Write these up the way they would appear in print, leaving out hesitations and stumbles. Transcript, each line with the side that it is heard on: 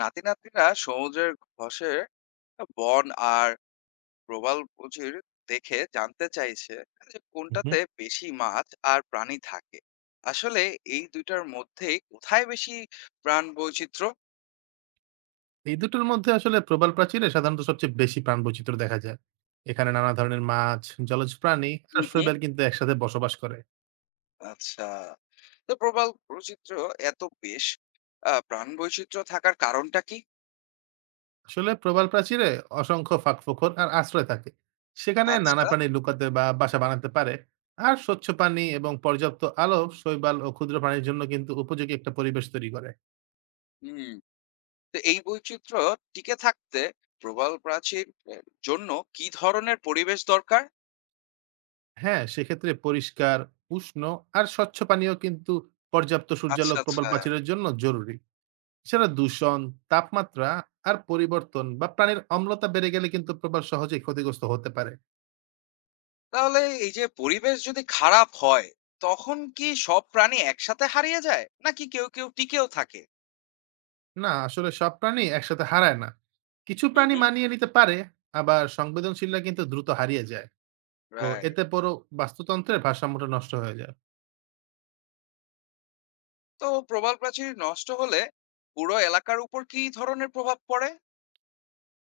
left: নাতি-নাতনিরা সমুদ্রের ঘসে বন আর প্রবাল বুঝির দেখে জানতে চাইছে যে
right: হুম, হুম।
left: কোনটাতে বেশি মাছ আর প্রাণী থাকে। আসলে এই দুইটার মধ্যে কোথায় বেশি প্রাণ বৈচিত্র্য?
right: এই দুটোর মধ্যে আসলে প্রবাল প্রাচীরে সাধারণত সবচেয়ে বেশি প্রাণবৈচিত্র্য দেখা যায়। এখানে নানা ধরনের মাছ, জলজ প্রাণী আর
left: হুম, হুম।
right: শৈবাল কিন্তু একসাথে বসবাস করে।
left: আচ্ছা। তো প্রবাল বৈচিত্র্য এত বেশ প্রাণ বৈচিত্র্য থাকার কারণটা কি?
right: আসলে প্রবাল প্রাচীরে অসংখ্য ফাঁকফোকর আর আশ্রয় থাকে। সেখানে নানা
left: আচ্ছা।
right: প্রাণী লুকাতে বা বাসা বানাতে পারে। আর স্বচ্ছ পানি এবং পর্যাপ্ত আলো শৈবাল ও ক্ষুদ্র প্রাণীর জন্য কিন্তু উপযোগী একটা পরিবেশ তৈরি করে।
left: হুম। তো এই বৈচিত্র্য টিকে থাকতে প্রবাল প্রাচীর এর জন্য কি ধরনের পরিবেশ দরকার?
right: হ্যাঁ, সেক্ষেত্রে পরিষ্কার, উষ্ণ আর স্বচ্ছ পানীয় কিন্তু পর্যাপ্ত
left: আচ্ছা,
right: সূর্যালোক প্রবাল
left: আচ্ছা।
right: প্রাচীরের জন্য জরুরি। সেটা দূষণ, তাপমাত্রা আর পরিবর্তন বা প্রাণীর অম্লতা বেড়ে গেলে কিন্তু প্রবাল সহজেই ক্ষতিগ্রস্ত হতে পারে।
left: তাহলে এই যে পরিবেশ যদি খারাপ হয় তখন কি সব প্রাণী একসাথে হারিয়ে যায় নাকি কেউ কেউ টিকেও থাকে?
right: না, আসলে সব প্রাণী একসাথে হারায় না। কিছু
left: হুম,
right: প্রাণী
left: হুম।
right: মানিয়ে নিতে পারে, আবার সংবেদনশীলরা কিন্তু দ্রুত হারিয়ে যায়। তো
left: রাইট।
right: এতে পুরো বাস্তুতন্ত্রের ভারসাম্যটা নষ্ট হয়ে যায়।
left: তো প্রবাল প্রাচীর নষ্ট হলে পুরো এলাকার উপর কি ধরনের প্রভাব পড়ে?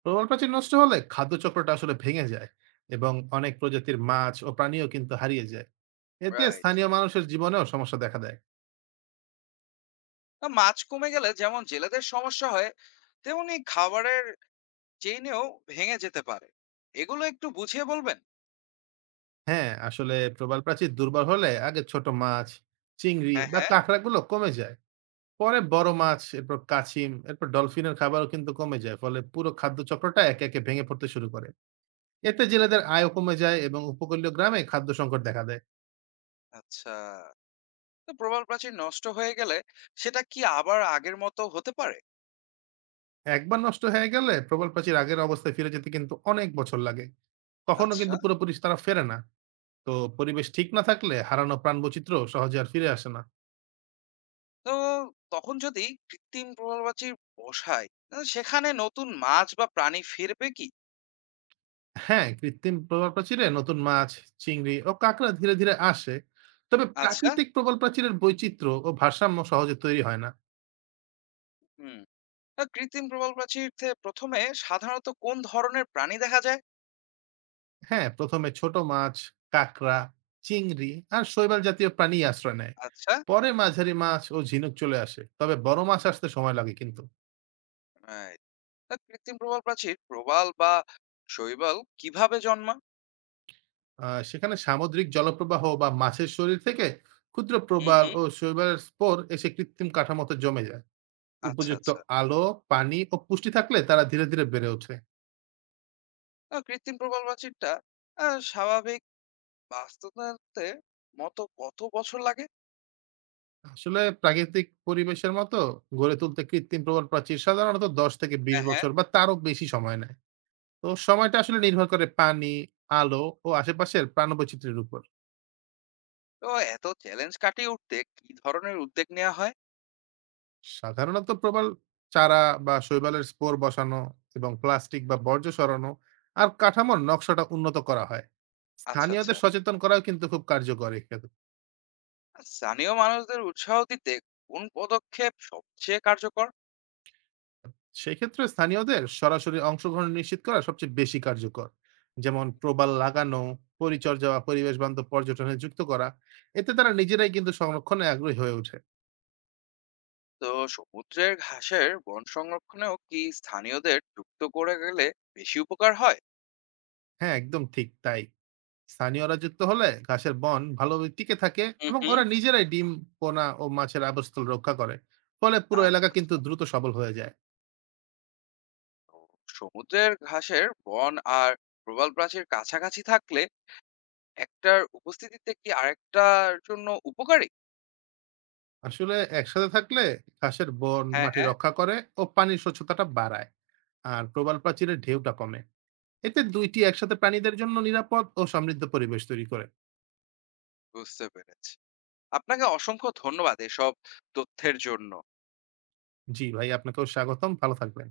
right: প্রবাল প্রাচীর নষ্ট হলে খাদ্যচক্রটা আসলে ভেঙে যায় এবং অনেক প্রজাতির মাছ ও প্রাণীও কিন্তু হারিয়ে যায়। এতে
left: রাইট।
right: স্থানীয় মানুষের জীবনেও সমস্যা দেখা দেয়।
left: মাছ কমে গেলে যেমন জেলেদের সমস্যা হয়, তেমনি খাবারের চেইনেও ভেঙে যেতে পারে, এগুলো একটু বুঝিয়ে বলবেন?
right: হ্যাঁ, আসলে প্রবাল প্রাচীর দুর্বল হলে আগে ছোট মাছ, চিংড়ি
left: হ্যাঁ,
right: বা
left: হ্যাঁ।
right: কাঁকড়াগুলো কমে যায়। পরে বড় মাছ, এরপর কাছিম, এরপর ডলফিনের খাবারও কিন্তু কমে যায়। ফলে পুরো খাদ্য চক্রটা একে, একে ভেঙে পড়তে শুরু করে। এতে জেলেদের আয়ও কমে যায় এবং উপকূলীয় গ্রামে খাদ্য সংকট দেখা দেয়।
left: আচ্ছা। তো প্রবাল প্রাচীর নষ্ট হয়ে গেলে সেটা কি আবার আগের মতো হতে পারে?
right: একবার নষ্ট হয়ে গেলে প্রবাল প্রাচীর আগের অবস্থায় ফিরে যেতে কিন্তু অনেক বছর লাগে। কখনো
left: আচ্ছা।
right: কিন্তু পুরোপুরি তারা ফেরে না। তো পরিবেশ ঠিক না থাকলে হারানো প্রাণবৈচিত্র্য সহজে আর ফিরে আসে না।
left: তো তখন যদি কৃত্রিম প্রবালপ্রাচীর বসায়, সেখানে নতুন মাছ বা প্রাণী ফিরবে কি?
right: হ্যাঁ, কৃত্রিম প্রবাল প্রাচীরে নতুন মাছ, চিংড়ি ও কাঁকড়া ধীরে, ধীরে আসে। তবে
left: আচ্ছা।
right: প্রাকৃতিক প্রবাল প্রাচীরের বৈচিত্র্য ও ভারসাম্য সহজে তৈরি হয় না।
left: হুম। কৃত্রিম প্রবালপ্রাচীর থেকে প্রথমে সাধারণত কোন ধরনের প্রাণী দেখা যায়?
right: হ্যাঁ, ১ম এ ছোট মাছ, কাঁকড়া, চিংড়ি আর শৈবাল জাতীয় প্রাণীই আশ্রয় নেয়।
left: আচ্ছা।
right: পরে মাঝারি মাছ ও ঝিনুক চলে আসে। তবে বড় মাছ আসতে সময় লাগে কিন্তু।
left: Right. কৃত্রিম প্রবালপ্রাচীর প্রবাল বা শৈবাল কিভাবে জন্মা?
right: সেখানে সামুদ্রিক জলপ্রবাহ বা মাছের শরীর থেকে ক্ষুদ্র
left: হুম,
right: প্রবাল
left: হুম।
right: ও শৈবালের স্পোর এসে কৃত্রিম কাঠামোতে জমে যায়।
left: আচ্ছা,
right: উপযুক্ত
left: আচ্ছা।
right: আলো, পানি ও পুষ্টি থাকলে তারা ধীরে, ধীরে বেড়ে ওঠে।
left: কৃত্রিম প্রবালপ্রাচীরটা স্বাভাবিক বাস্তবতাতে মতো কত বছর লাগে?
right: আসলে প্রাকৃতিক পরিবেশের মতো গড়ে তুলতে কৃত্রিম প্রবাল প্রাচীর সাধারণত ১০ থেকে ২০
left: হ্যাঁ, হ্যাঁ।
right: বছর বা তারও বেশি সময় নেয়। তো সময়টা আসলে নির্ভর করে পানি, আলো ও আশেপাশের প্রাণবৈচিত্র্যের উপর।
left: তো এত চ্যালেঞ্জ কাটিয়ে উঠতে কি ধরনের উদ্যোগ নেওয়া হয়?
right: সাধারণত প্রবাল চারা বা শৈবালের স্পোর বসানো এবং প্লাস্টিক বা বর্জ্য সরানো আর কাঠামোর নকশাটা উন্নত করা হয়।
left: আচ্ছা, আচ্ছা।
right: স্থানীয়দের সচেতন করাও কিন্তু খুব কার্যকর এক্ষেত্রে।
left: স্থানীয় মানুষদের উৎসাহ দিতে কোন পদক্ষেপ সবচেয়ে কার্যকর?
right: সেক্ষেত্রে স্থানীয়দের সরাসরি অংশগ্রহণ নিশ্চিত করা সবচেয়ে বেশি কার্যকর। যেমন প্রবাল লাগানো, পরিচর্যা বা পরিবেশ বান্ধব পর্যটনে যুক্ত করা। এতে তারা নিজেরাই কিন্তু সংরক্ষণে আগ্রহী হয়ে ওঠে।
left: তো সমুদ্রের ঘাসের বন সংরক্ষণেও কি স্থানীয়দের যুক্ত করে গেলে বেশি উপকার হয়?
right: হ্যাঁ, একদম ঠিক তাই। স্থানীয়রা যুক্ত হলে ঘাসের বন ভালোভাবে টিকে থাকে
left: হুম,
right: এবং
left: হুম।
right: ওরা নিজেরাই ডিম, পোনা ও মাছের আবাসস্থল রক্ষা করে। ফলে পুরো
left: আচ্ছা,
right: এলাকা
left: আচ্ছা।
right: কিন্তু দ্রুত সবল হয়ে যায়।
left: তো সমুদ্রের ঘাসের বন আর প্রবাল প্রাচীর কাছাকাছি থাকলে একটার উপস্থিতিতে কি আরেকটার জন্য উপকারী?
right: আসলে একসাথে থাকলে ঘাসের বন
left: হ্যাঁ,
right: মাটি
left: হ্যাঁ।
right: রক্ষা করে ও পানির স্বচ্ছতাটা বাড়ায়, আর প্রবাল প্রাচীরের ঢেউটা কমে। এতে দুইটি একসাথে প্রাণীদের জন্য নিরাপদ ও সমৃদ্ধ পরিবেশ তৈরি করে।
left: বুঝতে পেরেছি। আপনাকে অসংখ্য ধন্যবাদ এসব তথ্যের জন্য।
right: জি ভাই, আপনাকেও স্বাগতম। ভালো থাকবেন।